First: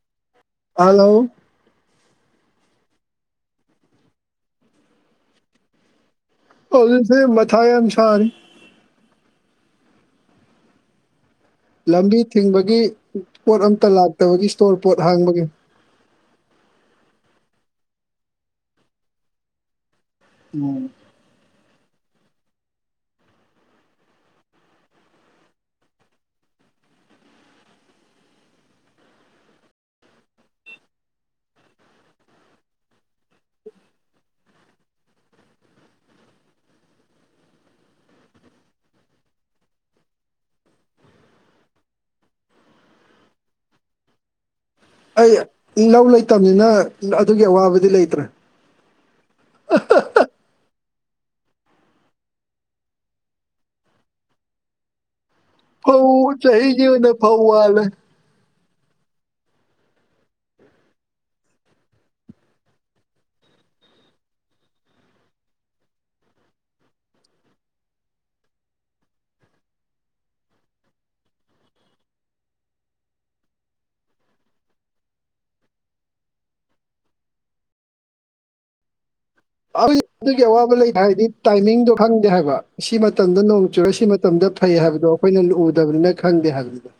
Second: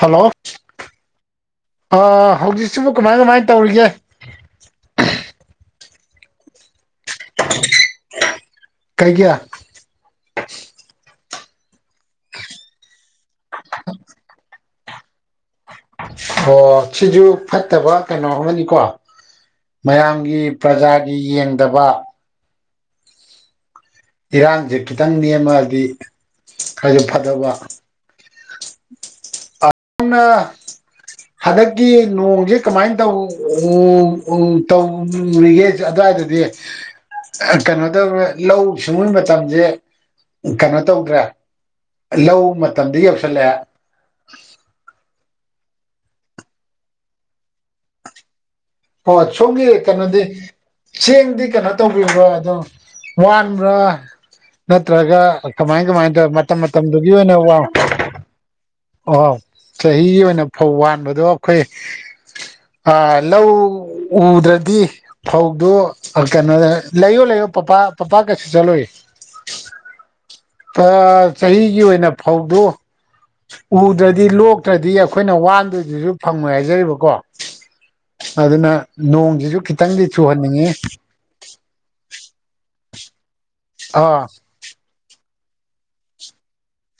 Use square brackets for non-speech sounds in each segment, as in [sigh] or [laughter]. hello hello ꯍꯧꯖꯤꯛꯁꯤꯕꯨ ꯀꯃꯥꯏ ꯀꯃꯥꯏ ꯇꯧꯔꯤꯒꯦ ꯍꯧꯖꯤꯁꯦ ꯃꯊꯥꯏ ꯌꯥꯝ ꯁꯥꯔꯤ ꯀꯥꯏ ꯀꯌꯥ ꯂꯝꯕꯤ ꯊꯤꯡꯕꯒꯤ ꯄꯣꯠ ꯑꯝꯇ ꯂꯥꯛꯇꯕꯒꯤ ꯏꯁꯇꯣꯔ ꯄꯣꯠ ꯍꯥꯡꯕꯒꯤ ꯑꯣ ꯁꯤꯁꯨ ꯐꯠꯇꯕ ꯀꯩꯅꯣ ꯑꯃꯅꯤꯀꯣ ꯃꯌꯥꯝꯒꯤ ꯄ꯭ꯔꯖꯥꯒꯤ ꯌꯦꯡꯗꯕ ꯏꯔꯥꯡꯁꯦ ꯈꯤꯇꯪ ꯅꯦꯝꯃꯑꯗꯤ ꯈꯔꯁꯨ ꯐꯠꯇꯕ ꯑꯨꯡꯅ ꯍꯟꯗꯛꯀꯤ ꯅꯣꯡꯁꯦ ꯀꯃꯥꯏꯅ ꯇꯧ ꯇꯧꯔꯤꯒꯦ ꯑꯗꯨꯋꯥꯏꯗꯗꯤ ꯀꯩꯅꯣ ꯇꯧ ꯂꯧꯎ ꯁꯤꯡꯎꯕ ꯃꯇꯝꯁꯦ ꯀꯩꯅꯣ ꯇꯧꯗ꯭ꯔꯥ ꯂꯧ ꯃꯇꯝꯗ ꯌꯧꯁꯜꯂꯛꯦ ꯑꯩ ꯂꯧ ꯂꯩꯇꯕꯅꯤꯅ ꯑꯗꯨꯒꯤ ꯑꯋꯥꯕꯗꯤ ꯂꯩꯇ꯭ꯔꯦ ꯍꯣꯏ ꯁꯣꯝꯒꯤ ꯀꯩꯅꯣꯗꯤ ꯆꯦꯡꯗꯤ ꯀꯩꯅꯣ ꯇꯧꯕꯤꯕ꯭ꯔꯣ ꯑꯗꯣ ꯋꯥꯕ꯭ꯔꯥ ꯅꯠꯇ꯭ꯔꯒ ꯀꯃꯥꯏ ꯀꯃꯥꯏꯅ ꯐꯧ ꯇꯧꯋ ꯃꯇꯝ ꯆꯍꯤꯒꯤ ꯃꯇꯝꯗꯨꯒꯤ ꯑꯣꯏꯅ ꯐꯧ ꯋꯥ ꯋꯥꯜꯂꯦ ꯑꯣ ꯆꯍꯤꯒꯤ ꯑꯣꯏꯅ ꯐꯧ ꯋꯥꯗꯣ ꯑꯩꯈꯣꯏ ꯂꯧ ꯎꯗ꯭ꯔꯗꯤ ꯐꯧꯗꯨ ꯀꯩꯅꯣꯗ ꯂꯩꯌꯣ ꯂꯩꯌꯣ ꯄꯄꯥ ꯄꯄꯥ ꯀꯩꯁꯨ ꯆꯠꯂꯨꯏ ꯆꯍꯤꯒꯤ ꯑꯣꯏꯅ ꯐꯧꯗ ꯎꯗ꯭ꯔꯗꯤ ꯂꯣꯛꯇ꯭ꯔꯗꯤ ꯑꯩꯈꯣꯏꯅ ꯋꯥꯟꯗ꯭ꯔꯗꯨꯁꯨ ꯐꯪꯉꯣꯏ ꯍꯥꯏꯖꯔꯤꯕꯀꯣ ꯑꯗꯨꯅ ꯅꯣꯡꯁꯤꯁꯨ ꯈꯤꯇꯪꯗꯤ ꯑꯗꯨꯒꯤ ꯆꯨꯍꯟꯅꯤꯡꯉꯤ ꯑꯋꯥꯕ ꯂꯩꯕ ꯍꯥꯏꯔꯗꯤ ꯇꯥꯏꯃꯤꯡꯗꯣ ꯈꯪꯗꯦ ꯍꯥꯏꯕ ꯁꯤ ꯃꯇꯝꯗ ꯅꯣꯡ ꯆꯨꯔꯦ ꯁꯤ ꯑꯥ ꯃꯇꯝꯗ ꯐꯩ ꯍꯥꯏꯕꯗꯣ ꯑꯩꯈꯣꯏꯅ ꯂ ꯎꯎꯗꯕꯅꯤꯅ ꯈꯪꯗꯦ ꯍꯥꯏꯕꯗꯨꯗ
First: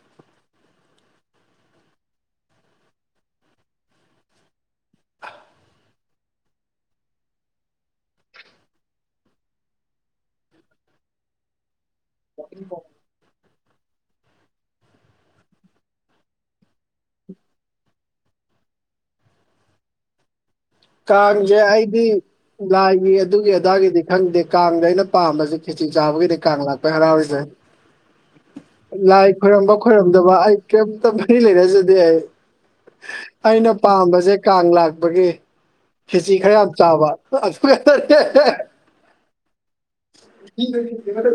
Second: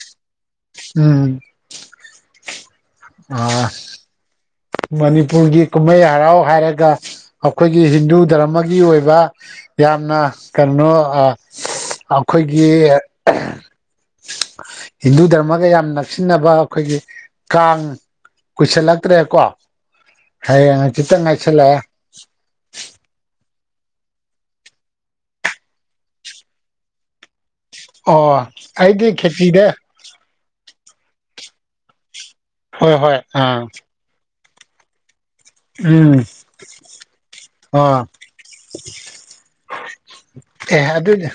ꯎꯝ ꯑ ꯃꯅꯤꯄꯨꯔꯒꯤ ꯀꯨꯝꯍꯩ ꯍꯔꯥꯎ ꯍꯥꯏꯔꯒ ꯑꯩꯈꯣꯏꯒꯤ ꯍꯤꯟꯗꯨ ꯗꯔꯃꯒꯤ ꯑꯣꯏꯕ ꯌꯥꯝꯅ ꯀꯩꯅꯣ ꯑꯩꯈꯣꯏꯒꯤ ꯍꯤꯟꯗꯨ ꯗꯔꯃꯒ ꯌꯥꯝ ꯅꯛꯁꯤꯟꯅꯕ ꯑꯩꯈꯣꯏꯒꯤ ꯀꯥꯡ ꯀꯨꯏꯁꯤꯜꯂꯛꯇ꯭ꯔꯦꯀꯣ ꯍꯥꯏꯌꯦ ꯀꯖꯦ ꯍꯥꯏꯗꯤ ꯂꯥꯏꯒꯤ ꯑꯗꯨꯒꯤ ꯑꯗꯥꯒꯤꯗꯤ ꯈꯪꯗꯦ ꯀꯥꯡꯗ ꯑꯩꯅ ꯄꯥꯝꯕꯁꯦ ꯈꯦꯆꯤ ꯆꯥꯕꯒꯤꯗꯤ ꯀꯥꯡ ꯂꯥꯛꯄꯩ ꯍꯔꯥꯎꯔꯤꯁꯦ ꯑꯣ ꯑꯩꯗꯤ ꯂꯥꯏ ꯈꯦꯇꯗꯦ ꯈꯣꯏꯔꯝꯕ ꯈꯣꯏꯔꯝꯗꯕ ꯑꯩ ꯀꯔꯤꯝꯇ ꯃꯔꯤ ꯂꯩꯔꯖꯗꯤꯦ ꯑꯩ ꯍꯣꯏ ꯍꯣꯏ ꯑꯥ ꯑꯩꯅ ꯄꯥꯝꯕꯁꯦ ꯀꯥꯡ ꯂꯥꯛꯄꯒꯤ [unintelligible] ꯈꯦꯆꯤ ꯈꯔ ꯌꯥꯝ ꯆꯥꯕ ꯑꯣ ꯑꯦ ꯑꯗꯨꯅꯦ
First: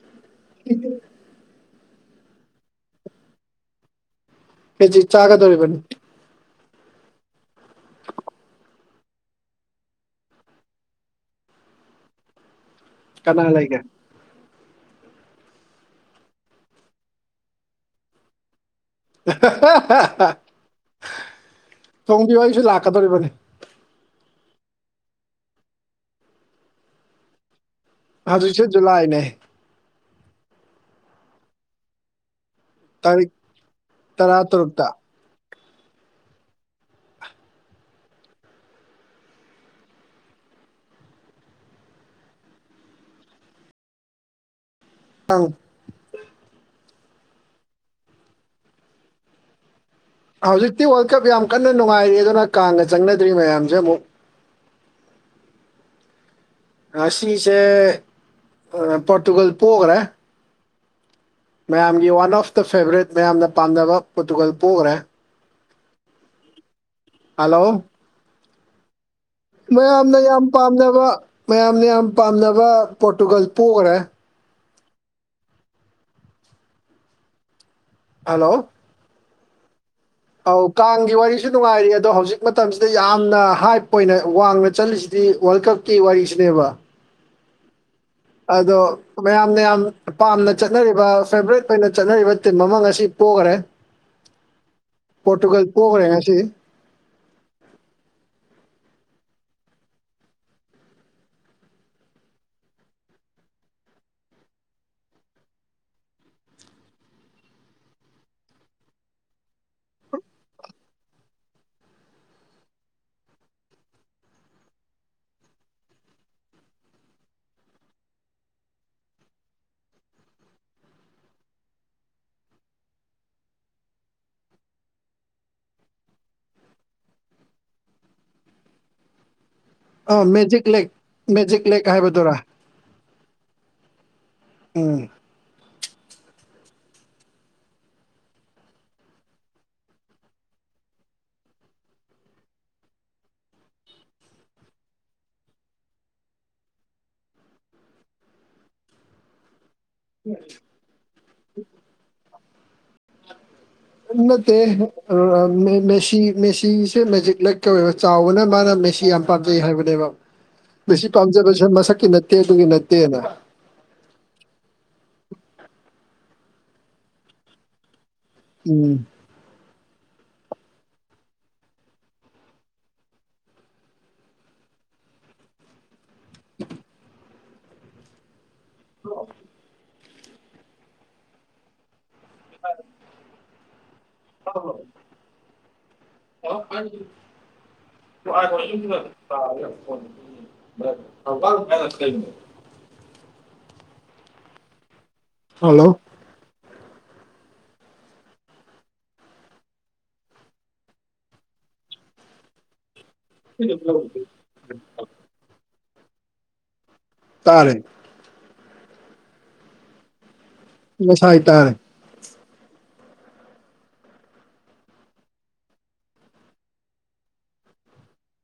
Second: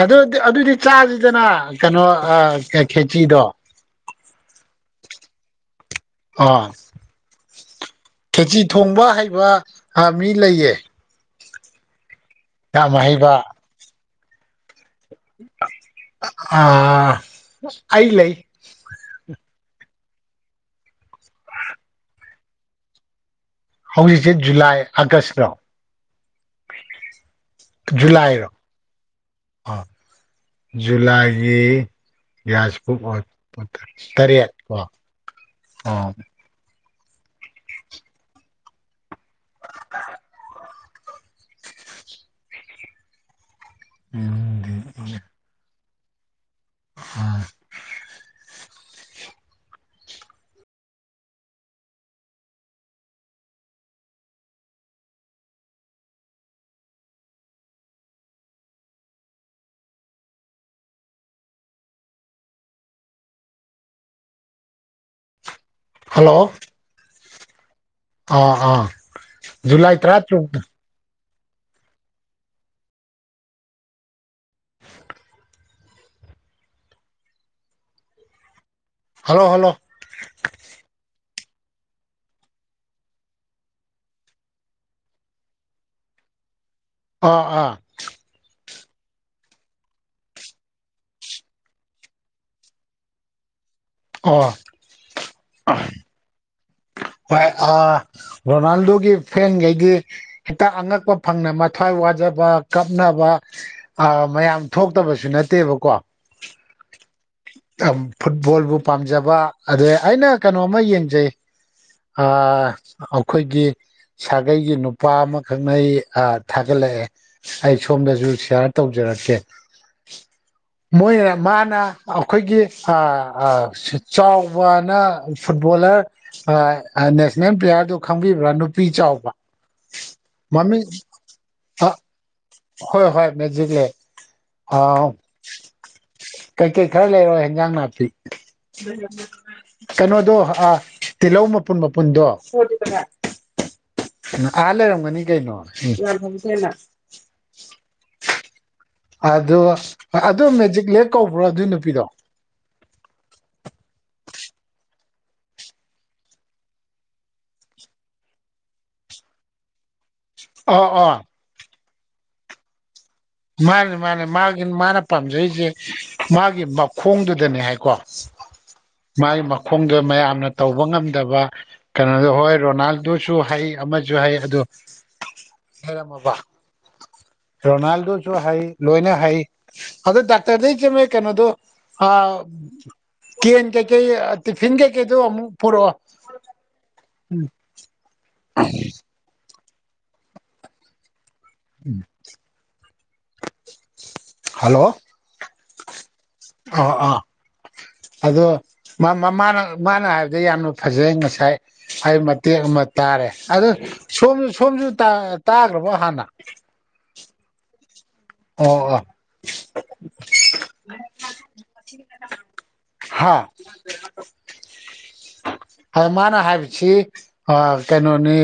ꯑꯗꯨꯗꯤ ꯑꯗꯨꯗꯤ ꯆꯥꯁꯤ ꯐꯗꯅ ꯀꯩꯅꯣ ꯈꯦꯆꯤꯗꯣ ꯀꯖꯤ ꯆꯥꯒ ꯇꯧꯔꯤꯕꯅꯤ ꯑꯥ ꯈꯦꯆꯤ ꯊꯣꯡꯕ ꯍꯩꯕ ꯃꯤ ꯂꯩꯌꯦ ꯌꯥꯝ ꯍꯩꯕ ꯀꯅꯥ ꯂꯩꯒꯦ ꯑ ꯑ ꯂꯩ ꯊꯣꯡꯕꯤꯌꯨ ꯑꯩꯁꯨ ꯂꯥꯛꯀꯗꯧꯔꯤꯕꯅꯤ ꯍꯧꯖꯤꯛꯁꯦ ꯖꯨꯂꯥꯏ ꯑꯥꯒꯁꯇꯣ ꯖꯨꯂꯥꯏꯔ ꯍꯧꯖꯤꯛꯁꯦ ꯖꯨꯂꯥꯏꯅꯦ ꯑ ꯖꯨꯂꯥꯏꯒꯤ ꯑꯣ ꯇꯥꯔꯤꯛ ꯇꯔꯥ ꯇꯔꯦꯠ ꯀꯣ ꯇꯔꯨꯛꯇ ꯑꯣ ꯎꯝ ꯑꯥꯎ ꯑꯥ ꯍꯧꯖꯤꯛꯇꯤ ꯋꯥꯔꯜꯗ ꯀꯞ ꯌꯥꯝ ꯀꯟꯅ ꯅꯨꯡꯉꯥꯏꯔꯦ ꯑꯗꯨꯅ ꯀꯥꯡꯒ ꯆꯪꯅꯗ꯭ꯔꯤ ꯃꯌꯥꯝꯁꯦ ꯑꯃꯨꯛ ꯁꯤꯁꯦ ꯄꯣꯔꯇꯨꯒꯜ ꯄꯣꯛꯈ꯭ꯔꯦ ꯃꯌꯥꯝꯒꯤ ꯋꯥꯟ ꯑꯣꯐ ꯗ ꯐꯦꯕꯣꯔꯥꯏꯠ ꯃꯌꯥꯝꯅ ꯄꯥꯝꯅꯕ ꯄꯣꯇꯨꯒꯜ ꯄꯣꯛꯈ꯭ꯔꯦ ꯍꯜꯂꯣ ꯍꯜꯂꯣ ꯑꯥ ꯑꯥ ꯖꯨꯂꯥꯏ ꯇꯔꯥ ꯃꯌꯥꯝꯅ ꯌꯥꯝ ꯇꯔꯨꯛ ꯄꯥꯝꯅꯕ ꯃꯌꯥꯝꯅ ꯌꯥꯝ ꯄꯥꯝꯅꯕ ꯄꯣꯔꯇꯨꯒꯜ ꯄꯣꯛꯈ꯭ꯔꯦ ꯍꯜꯂꯣ ꯍꯜꯂꯣ ꯍꯜꯂꯣ ꯑꯧ ꯀꯥꯡꯒꯤ ꯋꯥꯔꯤꯁꯨ ꯅꯨꯡꯉꯥꯏꯔꯤ ꯑꯗꯣ ꯍꯧꯖꯤꯛ ꯃꯇꯝꯁꯤꯗ ꯌꯥꯝꯅ ꯍꯥꯏꯞ ꯑꯣꯏꯅ ꯋꯥꯡꯅ ꯆꯠꯂꯤꯁꯤꯗꯤ ꯋꯥꯔꯜ ꯀꯞ ꯀꯤ ꯋꯥꯔꯤꯁꯤꯅꯦꯕ ꯑꯥ ꯑꯥ ꯑꯗꯣ ꯃꯌꯥꯝꯅ ꯌꯥꯝ ꯄꯥꯝꯅ ꯆꯠꯅꯔꯤꯕ ꯐꯦꯕꯣꯔꯥꯏꯠ ꯑꯣꯏꯅ ꯆꯠꯅꯔꯤꯕ ꯇꯤꯝ ꯑꯃ ꯉꯁꯤ ꯄꯈ꯭ꯔꯦ ꯑꯣ ꯄꯣꯔꯇꯨꯒꯜ ꯄꯣꯛꯈ꯭ꯔꯦ ꯉꯁꯤ ꯍꯣꯏ ꯑ ꯔꯣꯅꯥꯜꯗꯣꯒꯤ ꯐꯦꯟꯈꯩꯗꯤ ꯍꯦꯛꯇꯥꯛ ꯑꯉꯛꯄ ꯐꯪꯅ ꯃꯊ꯭ꯋꯥꯏ ꯋꯥꯖꯕ ꯀꯥꯞꯅꯕ ꯑ ꯃꯌꯥꯝ ꯊꯣꯛꯇꯕꯁꯨ ꯅꯠꯇꯦꯕꯀꯣ ꯐꯨꯠꯕꯣꯜꯕꯨ ꯄꯥꯝꯖꯕ ꯑꯗꯩ ꯑꯩꯅ ꯀꯩꯅꯣꯝꯃ ꯌꯦꯡꯖꯩ ꯑꯩꯈꯣꯏꯒꯤ ꯁꯥꯒꯩꯒꯤ ꯅꯨꯄꯥ ꯑꯃꯈꯛꯅ ꯑꯩ ꯊꯥꯒꯠꯂꯛꯑꯦ ꯑꯩ ꯁꯣꯝꯗꯁꯨ ꯁꯤꯌꯥꯔ ꯇꯧꯖꯔꯛꯀꯦ ꯃꯣꯏꯅ ꯃꯥꯅ ꯑꯩꯈꯣꯏꯒꯤ ꯆꯥꯎꯕꯅ ꯐꯨꯠꯕꯣꯂꯔ ꯅꯦꯁꯅꯦꯜ ꯄ꯭ꯂꯦꯌꯥꯔꯗꯨ ꯈꯪꯕꯤꯕ꯭ꯔꯥ ꯅꯨꯄꯤ ꯆꯥꯎꯕ ꯑ ꯃꯦꯖꯤꯛ ꯃꯃꯤꯡ ꯂꯦꯛ ꯃꯦꯖꯤꯛ ꯂꯦꯛ ꯑ ꯍꯥꯏꯕꯗꯨꯔꯥ ꯍꯣꯏ ꯍꯣꯏ ꯃꯦꯖꯤꯛꯂ ꯎꯝ ꯑꯥꯎ ꯀꯩꯀꯩ ꯈꯔ ꯂꯩꯔꯣꯏ ꯍꯦꯟꯖꯥꯡ ꯅꯥꯄꯤ ꯀꯩꯅꯣꯗꯣ ꯇꯤꯜꯍꯧ ꯃꯄꯨꯟ ꯃꯄꯨꯟꯗꯣ ꯑ ꯂꯩꯔꯝꯃꯅꯤ ꯀꯩꯅꯩꯅꯣ ꯑꯣ ꯑꯗꯨ ꯃꯦꯖꯤꯛ ꯂꯦꯛ ꯀꯧꯕ꯭ꯔꯣ ꯑꯗꯨꯏ ꯅꯨꯄꯤꯗꯣ ꯅꯠꯇ ꯃꯦꯁꯤ ꯃꯦꯁꯤ ꯃꯖꯤ ꯂꯒ ꯆꯥꯎꯕꯅ ꯃꯥꯅ ꯃꯦꯁꯤ ꯌꯥꯝ ꯄꯥꯝꯖꯩ ꯍꯥꯏꯕꯅꯦꯕ ꯑ ꯃꯁꯤ ꯑ ꯄꯥꯝꯖꯕꯁꯦ ꯃꯁꯛꯀꯤ ꯅꯠꯇꯦ ꯑꯗꯨꯒꯤ ꯅꯠꯇꯦꯅ ꯃꯥꯅꯦ ꯃꯥꯅꯦ ꯃꯥꯒꯤ ꯃꯥꯅ ꯄꯥꯝꯖꯔꯤꯁꯦ ꯃꯥꯒꯤ ꯃꯈꯣꯡꯗꯨꯗꯅꯦ ꯍꯥꯏꯀꯣ ꯎꯝ ꯃꯥꯒꯤ ꯃꯈꯣꯡꯗꯣ ꯃꯌꯥꯝꯅ ꯇꯧꯕ ꯉꯝꯗꯕ ꯀꯩꯅꯣꯗꯣ ꯍꯣꯏ ꯔꯣꯅꯥꯜꯗꫭꯁꯨ ꯍꯩ ꯑꯃꯁꯨ ꯍꯩ ꯑꯗꯣ ꯍꯦꯔꯃꯕꯥ ꯔꯣꯅꯥꯜꯗꯣ ꯍꯩ ꯂꯣꯏꯅ ꯍꯩ ꯑꯗꯣ ꯗꯥꯛꯇꯔꯗꯩ ꯆꯃꯦ ꯀꯩꯅꯣꯗꯣ ꯀꯦꯟ ꯀꯩꯀꯩ ꯇꯤꯐꯤꯟ ꯀꯩꯀꯩꯗꯨ ꯑꯃꯨꯛ ꯄꯨꯔꯛꯑꯣ ꯍꯥꯎ ꯀꯥꯏ ꯇꯨ ꯀꯁ [unintelligible] ꯐꯔꯦ ꯐꯣꯟ ꯊꯧ ꯀꯥꯏꯁ ꯀ ꯍꯜꯂꯣ ꯍꯜꯂꯣ ꯑ ꯑꯥ ꯑꯗꯣ ꯃꯥꯅ ꯍꯥꯏꯕꯗ ꯌꯥꯝꯅ ꯐꯖꯩ ꯉꯁꯥꯏ ꯍꯥꯏ ꯃꯇꯦꯛ ꯑꯃ ꯇꯥꯔꯦ ꯑꯗꯨ ꯁꯣꯝꯁꯨ ꯁꯣꯝꯁꯨ ꯇꯥꯈ꯭ꯔꯕꯣ ꯍꯥꯟꯅ ꯇꯔꯦ ꯑꯣ ꯑꯣ ꯉꯁꯥꯏ ꯇꯔꯦ ꯊ [inaudible] ꯍꯥꯥ ꯑ ꯃꯥꯅ ꯍꯥꯏꯕꯁꯤ ꯀꯩꯅꯣꯅꯤ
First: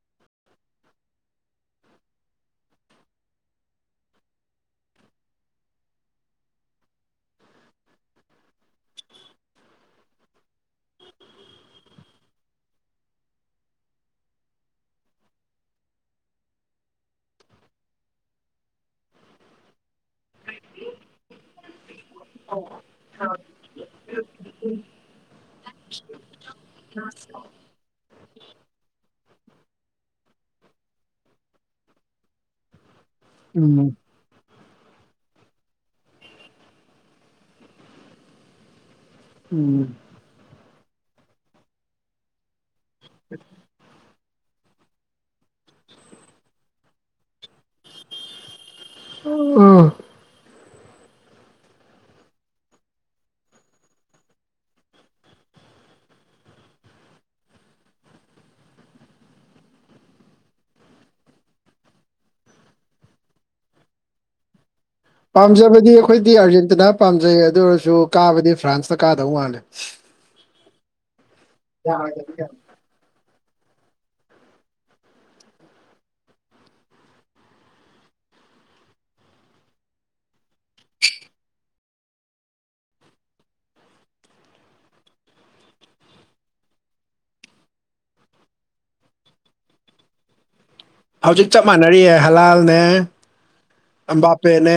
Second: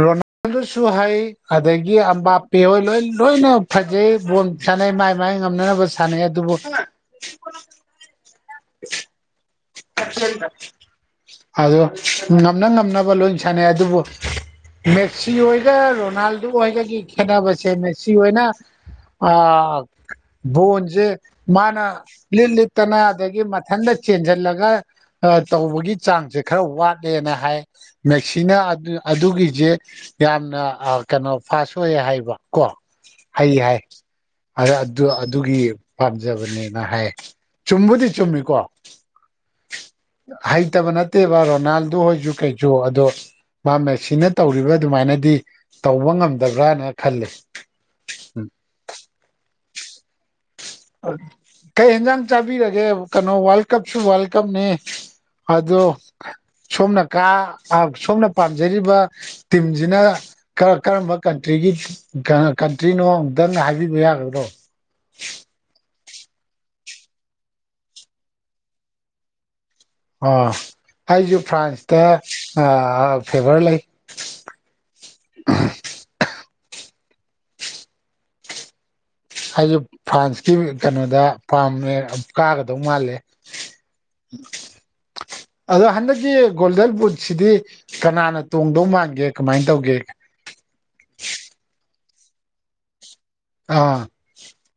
ꯔꯣꯅꯥꯜꯗꯣꯁꯨ ꯍꯩ ꯑꯗꯒꯤ ꯑꯝꯕꯥꯄꯦ ꯍꯣꯏ ꯂꯣꯏ ꯂꯣꯏꯅ ꯐꯖꯩꯕ ꯁꯥꯟꯅꯩ ꯃꯥꯏ ꯃꯥꯏ ꯉꯝꯅꯅꯕ ꯁꯥꯟꯅꯩ ꯑꯗꯨꯕꯨ ꯑꯆ [unintelligible] ꯑꯗꯣ ꯉꯝꯅ ꯉꯝꯅꯕ ꯂꯣꯏ ꯁꯥꯟꯅꯩ ꯑꯗꯨꯕꯨ ꯃꯦꯠꯁꯤ ꯍꫭꯏꯒ ꯔꯣꯅꯥꯜꯗꯣ ꯑꯣꯏꯒꯒꯤ ꯈꯦꯠꯅꯕꯁꯦ ꯃꯦꯁꯤ ꯑꯣꯏꯅ ꯑ ꯕꯣꯟꯁꯦ ꯃꯥꯅ ꯂꯤꯠ ꯂꯤꯠꯇꯅ ꯑꯗꯒꯤ ꯃꯊꯟꯇ ꯆꯦꯟꯁꯤꯜꯂ ꯇꯧꯕꯒꯤ ꯆꯥꯡꯁꯦ ꯈꯔ ꯋꯥꯠꯂꯦꯅ ꯍꯥꯏ ꯃꯦꯁꯤꯅ ꯑꯗꯨꯒꯤꯁꯦ ꯌꯥꯝꯅ ꯀꯩꯅꯣ ꯐꯥꯁ ꯑꯣꯏꯌꯦ ꯍꯥꯏꯕ ꯀꯣ ꯍꯩ ꯍꯥꯏ ꯎꯝ ꯑꯗ ꯑꯗꯨ ꯑꯗꯨꯒꯤ ꯄꯥꯝꯖꯕꯅꯦꯅ ꯍꯥꯏ ꯆꯨꯝꯕꯨꯗꯤ ꯆꯨꯝꯃꯤꯀꯣ ꯎꯝ ꯍꯩꯇꯕ ꯅꯠꯇꯦꯕ ꯔꯣꯅꯥꯜꯗꯨ ꯍꯣꯏꯁꯨ ꯀꯩꯁꯨ ꯑꯗꯣ ꯃꯥ ꯃꯦꯁꯤꯅ ꯇꯧꯔꯤꯕ ꯑꯗꯨꯃꯥꯏꯅꯗꯤ ꯇꯧꯕ ꯉꯝꯗꯕ꯭ꯔꯅ ꯈꯜꯂꯦ ꯑꯣ ꯀꯩ ꯌꯦꯟꯖꯥꯡ ꯆꯥꯕꯤꯔꯒꯦ ꯀꯩꯅꯣ ꯋꯥꯔꯜ ꯀꯞꯁꯨ ꯋꯥꯔꯜꯗ ꯀꯞꯅꯤ ꯑꯗꯣ ꯁꯣꯝꯅ ꯀꯥ ꯁꯣꯝꯅ ꯄꯥꯝꯖꯔꯤꯕ ꯇꯝꯖꯤꯅ ꯀꯔꯝꯕ ꯀꯟꯇ꯭ꯔꯤꯒꯤ ꯀꯟꯇ꯭ꯔꯤꯅꯣ ꯑꯨꯛꯇꯪ ꯍꯥꯏꯕꯤꯕ ꯌꯥꯒꯗ꯭ꯔꯣ ꯄꯥꯝꯖꯕꯗꯤ ꯑꯩꯈꯣꯏꯗꯤ ꯑꯥꯔꯖꯦꯟꯇꯤꯅꯥ ꯄꯥꯝꯖꯩ ꯑꯗꯨ ꯑꯣꯏꯔꯁꯨ ꯀꯥꯕꯗꯤ ꯐ꯭ꯔꯥꯟꯁꯇ ꯀꯥꯗꯧ ꯃꯥꯜꯂꯦ ꯑꯣ ꯑꯩꯁꯨ ꯐ꯭ꯔꯥꯟꯁꯇ ꯐꯦꯚꯔ ꯂꯩ ꯑꯩꯁꯦ ꯐ꯭ꯔꯥꯟꯁꯀꯤ ꯀꯩꯅꯣꯗ ꯄꯥꯝꯃꯦ ꯀꯥꯒꯗꯧ ꯃꯥꯜꯂꯦ [inaudible] ꯑꯗꯣ ꯍꯟꯗꯛꯀꯤ ꯒꯣꯜꯗꯟ ꯕꯨꯠꯁꯤꯗꯤ ꯀꯅꯥꯅ ꯇꯣꯡꯗꯧ ꯃꯥꯟꯒꯦ ꯀꯃꯥꯏꯅ ꯇꯧꯒꯦ ꯍꯧꯖꯤꯛ ꯆꯞ ꯃꯥꯟꯅꯔꯤꯑ ꯍꯂꯥꯜꯅꯦ ꯑꯥ ꯑꯝꯕꯥꯄꯦꯅꯦ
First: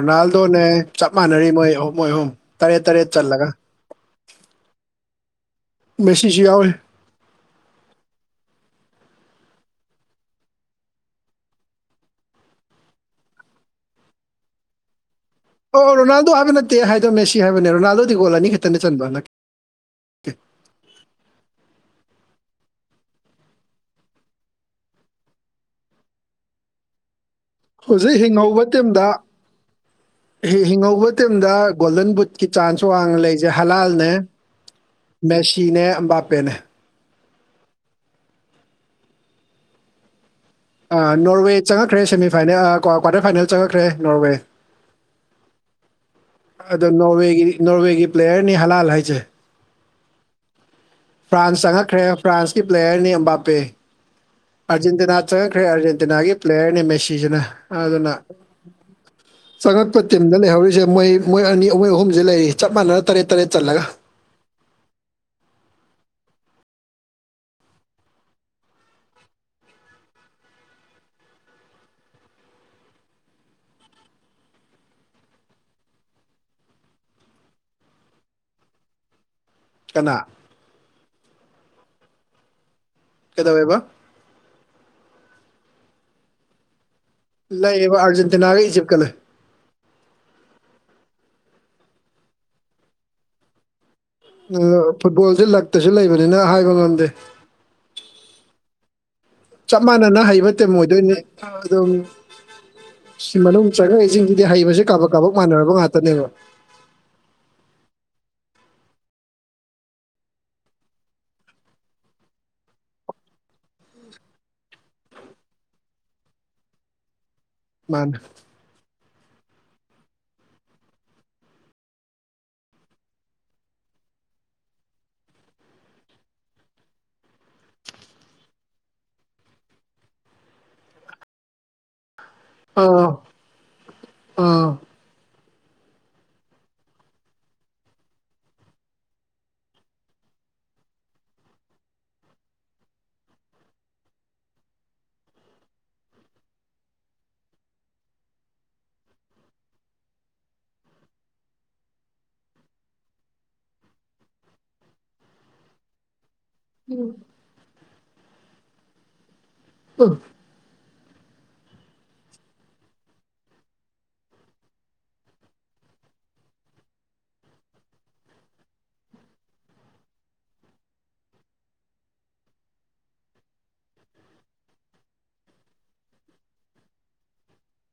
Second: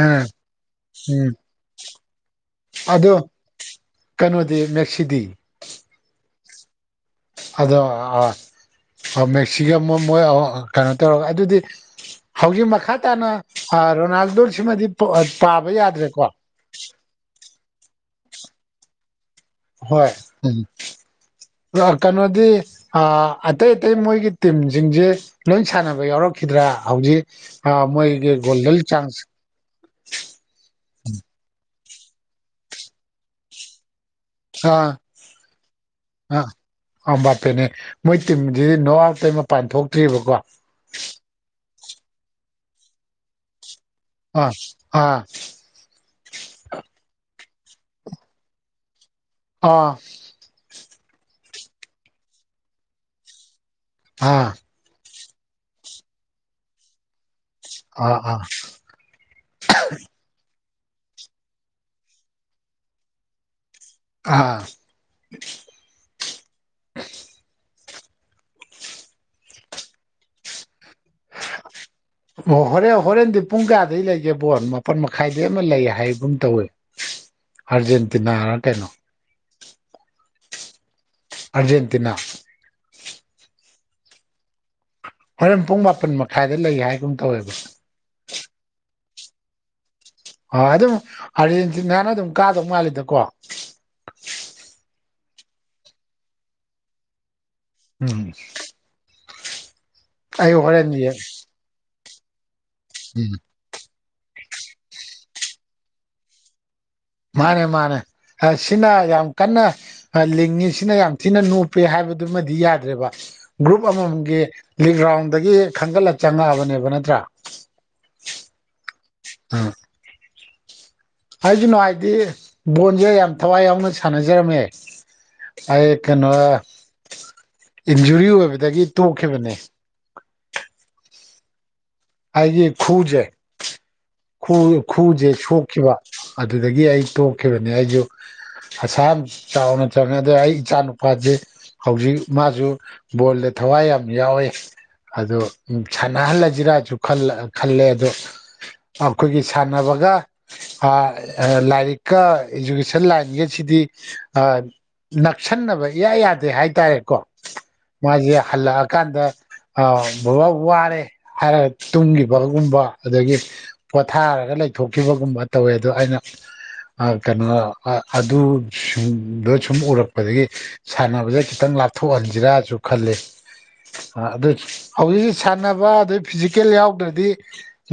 ꯑꯥ ꯆꯞ ꯎꯝ ꯃꯥꯟꯅꯔꯤ ꯃꯣꯏ ꯑꯍꯨꯝ ꯃꯣꯏ ꯑꯍꯨꯝ ꯇꯔꯦ ꯇꯔꯦ ꯑꯗꯣ ꯆꯜꯂꯒ ꯀꯩꯅꯣꯗꯤ ꯃꯦꯛꯁꯤꯗꯤ ꯃꯦꯁꯤꯖꯨ ꯌꯥꯎꯔꯤ ꯑꯗꯣ ꯑ ꯑ ꯃꯦꯛꯁꯤꯒ ꯃꯣꯏ ꯃꯣꯏ ꯑꯌꯣ ꯀꯩꯅꯣ ꯇꯧꯔꯒ ꯑꯗꯨꯗꯤ ꯍꯧꯖꯤꯛ ꯃꯈꯥ ꯇꯥꯅ ꯑ ꯔꯣꯅꯥꯜꯗꯣ ꯁꯤꯃꯗꯤ [unintelligible] ꯑꯣ ꯑꯣ ꯔꯣꯅꯥꯜꯗꯣ ꯍꯥꯏꯕ ꯅꯠꯇꯦ ꯍꯥꯏꯗꯣ ꯃꯦꯁꯤ ꯍꯥꯏꯕꯅꯦ ꯔꯣꯅꯥꯜꯗꯣꯗꯤ ꯒꯣꯜ ꯑꯅꯤꯈꯤꯛꯇꯅꯦ ꯆꯟꯕ ꯍꯟꯗꯛꯀꯤ ꯍꯣꯏ ꯎꯝ ꯔꯥ ꯀꯩꯅꯣꯗꯤ ꯑ ꯑꯇꯩ ꯑꯇꯩ ꯃꯣꯏꯒꯤ ꯇꯤꯝꯖꯤꯡꯖꯦ ꯂꯣꯏꯟ ꯁꯥꯟꯅꯕ ꯌꯥꯎꯔꯛꯈꯤꯗ꯭ꯔꯥ ꯍꯧꯖꯤꯛ ꯑ ꯍꯧꯖꯤꯛ ꯃꯣꯏꯒꯤ ꯒꯣꯜꯗꯜ ꯆꯥꯟꯁ ꯍꯤꯡ ꯍꯤꯡꯍꯧꯕ ꯃꯇꯝꯗ ꯒꯣꯜꯗꯟ ꯕꯨꯠꯀꯤ ꯆꯥꯟꯁ ꯋꯥꯡꯅ ꯂꯩꯁꯦ ꯍꯂꯥꯜꯅꯦ ꯑꯥ ꯃꯦꯁꯤꯅꯦ ꯑꯝꯕꯥꯄꯦꯅꯦ ꯑ ꯑ ꯕꯥꯄꯦꯅꯦ ꯃꯣꯏ ꯇꯤꯝꯖꯤ ꯅꯣꯛ ꯑꯥꯎꯠꯇꯩ ꯃꯄꯥꯟ ꯊꯣꯛꯇ꯭ꯔꯤꯕꯀꯣ ꯑ ꯅꯣꯔꯋꯦ ꯆꯪꯉꯛꯈ꯭ꯔꯦ ꯁꯦꯃꯤꯐꯥꯏꯅꯦꯜ ꯑ ꯀ꯭ꯋꯥꯇꯔ ꯐꯥꯏꯅꯦꯜ ꯆꯪꯉꯛꯈ꯭ꯔꯦ ꯅꯣꯔꯋꯦ ꯑꯥ ꯑꯥ ꯑꯗꯣ ꯅꯣꯔꯋꯦꯒꯤ ꯅꯣꯔꯋꯦꯒꯤ ꯄ꯭ꯂꯦꯌꯔꯅꯤ ꯍꯂꯥꯜ ꯍꯥꯏꯖꯦ ꯑꯥ ꯐ꯭ꯔꯥꯟꯁ ꯆꯪꯉꯛꯈ꯭ꯔꯦ ꯐ꯭ꯔꯥꯟꯁꯀꯤ ꯄ꯭ꯂꯦꯌꯔꯅꯤ ꯑꯝꯕꯥꯄꯦ ꯍꯥꯥ ꯑꯥꯔꯖꯦꯟꯇꯤꯅꯥ ꯆꯪꯉꯛꯈ꯭ꯔꯦ ꯑꯥꯔꯖꯦꯟꯇꯤꯅꯥꯒꯤ ꯄ꯭ꯂꯦꯌꯔꯅꯤ ꯃꯦꯁꯤꯁꯤꯅ ꯑꯗꯨꯅ ꯑꯥ ꯑꯥ ꯆꯉꯛꯄ ꯇꯤꯝ ꯇꯤꯝꯗ ꯂꯩꯍꯧꯔꯤꯖꯦ ꯃꯣꯏ ꯃꯣꯏ ꯑꯅꯤ ꯃꯣꯏ ꯑꯍꯨꯝꯖꯦ ꯂꯩꯔꯤ ꯆꯞ ꯃꯥꯟꯅꯅ ꯇꯔꯦꯠ ꯇꯔꯦꯠ ꯆꯜꯂꯒ ꯑꯥ [inaudible] ꯑꯣ ꯍꯣꯔꯦꯜ ꯍꯣꯔꯦꯟꯗꯤ ꯄꯨꯡ ꯀꯌꯥꯗꯩ ꯂꯩꯒꯦ ꯕꯣꯜ ꯃꯥꯄꯟ ꯃꯈꯥꯏꯗꯩ ꯑꯃ ꯂꯩ ꯍꯥꯏꯒꯨꯝ ꯇꯧꯏ ꯑꯔꯖꯦꯟꯇꯤꯅꯥꯔ ꯀꯩꯅꯣ ꯀꯅꯥ ꯑꯔꯖꯦꯟꯇꯤꯅꯥ ꯀꯩꯗꯧꯋꯦꯕ ꯍꯣꯔꯦꯟ ꯄꯨꯡ ꯃꯥꯄꯟ ꯃꯈꯥꯏꯗ ꯂꯩ ꯍꯥꯏꯒꯨꯝ ꯇꯧꯋꯦꯕ ꯂꯩꯌꯦꯕ ꯑꯔꯖꯦꯟꯇꯤꯅꯥꯒ ꯏꯖꯤꯞꯠ ꯀ ꯂꯩ ꯑ ꯑꯗꯨꯝ ꯑꯥꯔꯖꯦꯟꯇꯤꯅꯥꯅ ꯑꯗꯨꯝ ꯀꯥꯗꯧ ꯃꯥꯜꯂꯤꯗꯀꯣ ꯎꯂꯥ ꯐꯨꯠꯕꯣꯜꯁꯦ ꯂꯛꯇꯁꯨ ꯂꯩꯕꯅꯤꯅ ꯍꯥꯏꯕ ꯉꯝꯗꯦ ꯎꯝ ꯆꯞ ꯃꯥꯟꯅꯅ ꯍꯩꯕ ꯑꯩ ꯇꯤꯝ‌ ꯍꯣꯔꯦꯟ ꯑꯣꯏꯗꯣꯏꯅꯤ ꯌꯦꯡ ꯑꯗꯨꯝ ꯎꯝ ꯁꯤ ꯃꯅꯨꯡ ꯆꯪꯉꯛꯏꯖꯤꯡꯖꯤꯗꯤ ꯍꯩꯕꯖꯦ ꯀꯥꯕꯛ ꯀꯥꯕꯛ ꯃꯥꯟꯅꯔꯕ ꯉꯥꯛꯇꯅꯦꯕ ꯃꯥꯅꯦ ꯃꯥꯅꯦ ꯑ ꯁꯤꯅ ꯌꯥꯝ ꯀꯟꯅ ꯑ ꯂꯤꯡꯉꯤꯁꯤꯅ ꯌꯥꯝ ꯊꯤꯅ ꯅꯣꯞꯄꯦ ꯍꯥꯏꯕꯗꯨꯃꯗꯤ ꯌꯥꯗ꯭ꯔꯦꯕ ꯒ꯭ꯔꯨꯞ ꯑꯃꯃꯝꯒꯤ ꯂꯤꯛꯒ꯭ꯔꯥꯎꯟꯗꯒꯤ ꯈꯟꯒꯠꯂ ꯆꯪꯉꯛꯑꯕꯅꯦꯕ ꯅꯠꯇ꯭ꯔꯥ ꯃꯥꯅꯦ ꯎꯝ ꯍꯥꯏꯖꯅꯣ ꯍꯥꯏꯗꯤ ꯕꯣꯟꯖꯦ ꯌꯥꯝ ꯊꯋꯥꯏ ꯌꯥꯎꯅ ꯁꯥꯟꯅꯖꯔꯝꯃꯦ ꯑꯩ ꯀꯩꯅꯣ ꯏꯟꯖꯨꯔꯤ ꯑꯣꯏꯕꯗꯒꯤ ꯇꯣꯛꯈꯤꯕꯅꯦ ꯍꯥꯏꯗꯤ ꯑꯥ ꯈꯨꯖꯦ ꯈꯨ ꯑꯥ ꯈꯨꯖꯦ ꯁꯣꯛꯈꯤꯕ ꯑꯗꯨꯗꯒꯤ ꯑꯩ ꯇꯣꯛꯈꯤꯕꯅꯦ ꯑꯩꯖꯨ ꯑꯁꯥꯌꯥꯝ ꯆꯥꯎꯅ ꯆꯪꯉꯦ ꯑꯗꯣ ꯑꯩ ꯏꯆꯥ ꯅꯨꯄꯥꯖꯦ ꯍꯧꯖꯤꯛ ꯃꯥꯖꯨ ꯕꯣꯜꯗ ꯊꯋꯥꯏ ꯌꯥꯝ ꯌꯥꯎꯋꯤ ꯑꯗꯨ ꯎꯝ ꯁꯥꯟꯅꯍꯜꯂꯖꯤꯔꯖꯨ ꯈꯜꯂꯦ ꯑꯗꯣ ꯑꯈꯣꯏꯒꯤ ꯁꯥꯟꯅꯕꯒ ꯑ ꯂꯥꯏꯔꯤꯛꯀ ꯏꯗꯨꯨꯀꯦꯁꯟ ꯂꯥꯏꯟꯒꯁꯤꯗꯤ ꯑ ꯅꯛꯁꯟꯅꯕ ꯏꯌꯥ ꯌꯥꯗꯦ ꯍꯥꯏ ꯍꯥꯏꯇꯥꯔꯦꯀꯣ ꯃꯥꯖꯦ ꯍꯜꯂꯛꯑꯀꯥꯟꯗ ꯑ ꯎꯝ ꯕꯥꯕꯥꯥ ꯋꯥꯔꯦ ꯍꯥꯏꯔꯠ ꯇꯨꯝꯈꯤꯕꯒꯨꯝꯕ ꯑꯗꯒꯤ ꯄꯣꯊꯥꯔꯒ ꯂꯩꯊꯣꯛꯈꯤꯕꯒꯨꯝꯕ ꯇꯧꯋꯦ ꯑꯣ ꯑꯩꯅ ꯀꯩꯅꯣ ꯑꯗꯨꯗ ꯁꯨꯝ ꯎꯔꯛꯄꯗꯒꯤ ꯁꯥꯟꯅꯕꯁꯦ ꯈꯤꯇꯪ ꯂꯥꯞꯊꯣꯛꯍꯟꯁꯤꯔꯥꯁꯨ ꯈꯜꯂꯤꯦ ꯑꯗꯨ ꯍꯧꯖꯤꯛ ꯍꯧꯖꯤꯛ ꯁꯥꯟꯅꯕ ꯑꯗꯩ ꯐꯤꯖꯤꯛ ꯀꯀꯦꯜ ꯌꯥꯎꯗ꯭ꯔꯗꯤ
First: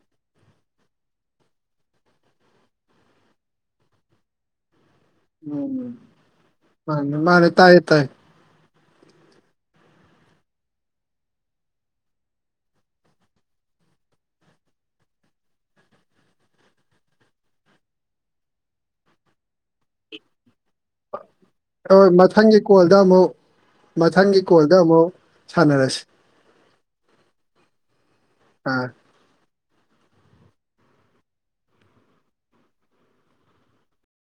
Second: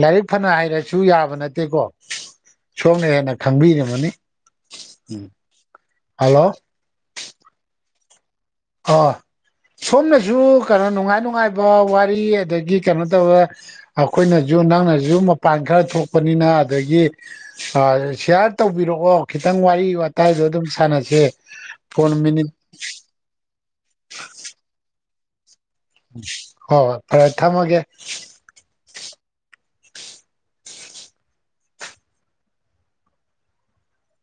ꯂꯥꯏꯔꯤꯛ ꯐꯅ ꯍꯩꯔꯁꯨ ꯌꯥꯕ ꯅꯠꯇꯦꯀꯣ ꯁꯣꯝꯅ ꯍꯦꯟꯅ ꯈꯪꯕꯤꯝꯃꯅꯤ ꯎꯝ ꯍꯜꯂꯣ ꯃꯥ ꯃꯥꯅꯦ ꯇꯥꯏꯌꯦ ꯇꯥꯏ ꯍ ꯁꯣꯝꯅꯁꯨ ꯀꯩꯅꯣ ꯅꯨꯡꯉꯥꯏ ꯅꯨꯡꯉꯥꯏꯕ ꯋꯥꯔꯤ ꯑꯗꯒꯤ ꯀꯩꯅꯣ ꯇꯧꯔ ꯑꯩꯈꯣꯏꯅꯁꯨ ꯅꯪꯅꯁꯨ ꯃꯄꯥꯟ ꯈꯔ ꯊꯣꯛꯄꯅꯤꯅ ꯑꯗꯒꯤ ꯁꯤꯌꯥꯔ ꯇꯧꯕꯤꯔꯛꯑꯣ ꯈꯤꯇꯪ ꯋꯥꯔꯤ ꯋꯥꯇꯥꯏꯗꯣ ꯑꯗꯨꯝ ꯁꯥꯟꯅꯁꯦ ꯍ ꯀꯣꯟ ꯃꯤꯅꯤꯠ ꯃꯊꯪꯒꯤ ꯀꯣꯜꯗ ꯑꯃꯨꯛ ꯃꯊꯪꯒꯤ ꯀꯣꯜꯗ ꯑꯃꯨꯛ ꯁꯥꯟꯅꯔꯁꯤ ꯍꯣꯏ ꯍꯣꯏ ꯐꯔꯦ ꯊꯝꯃꯒꯦ ꯎꯝ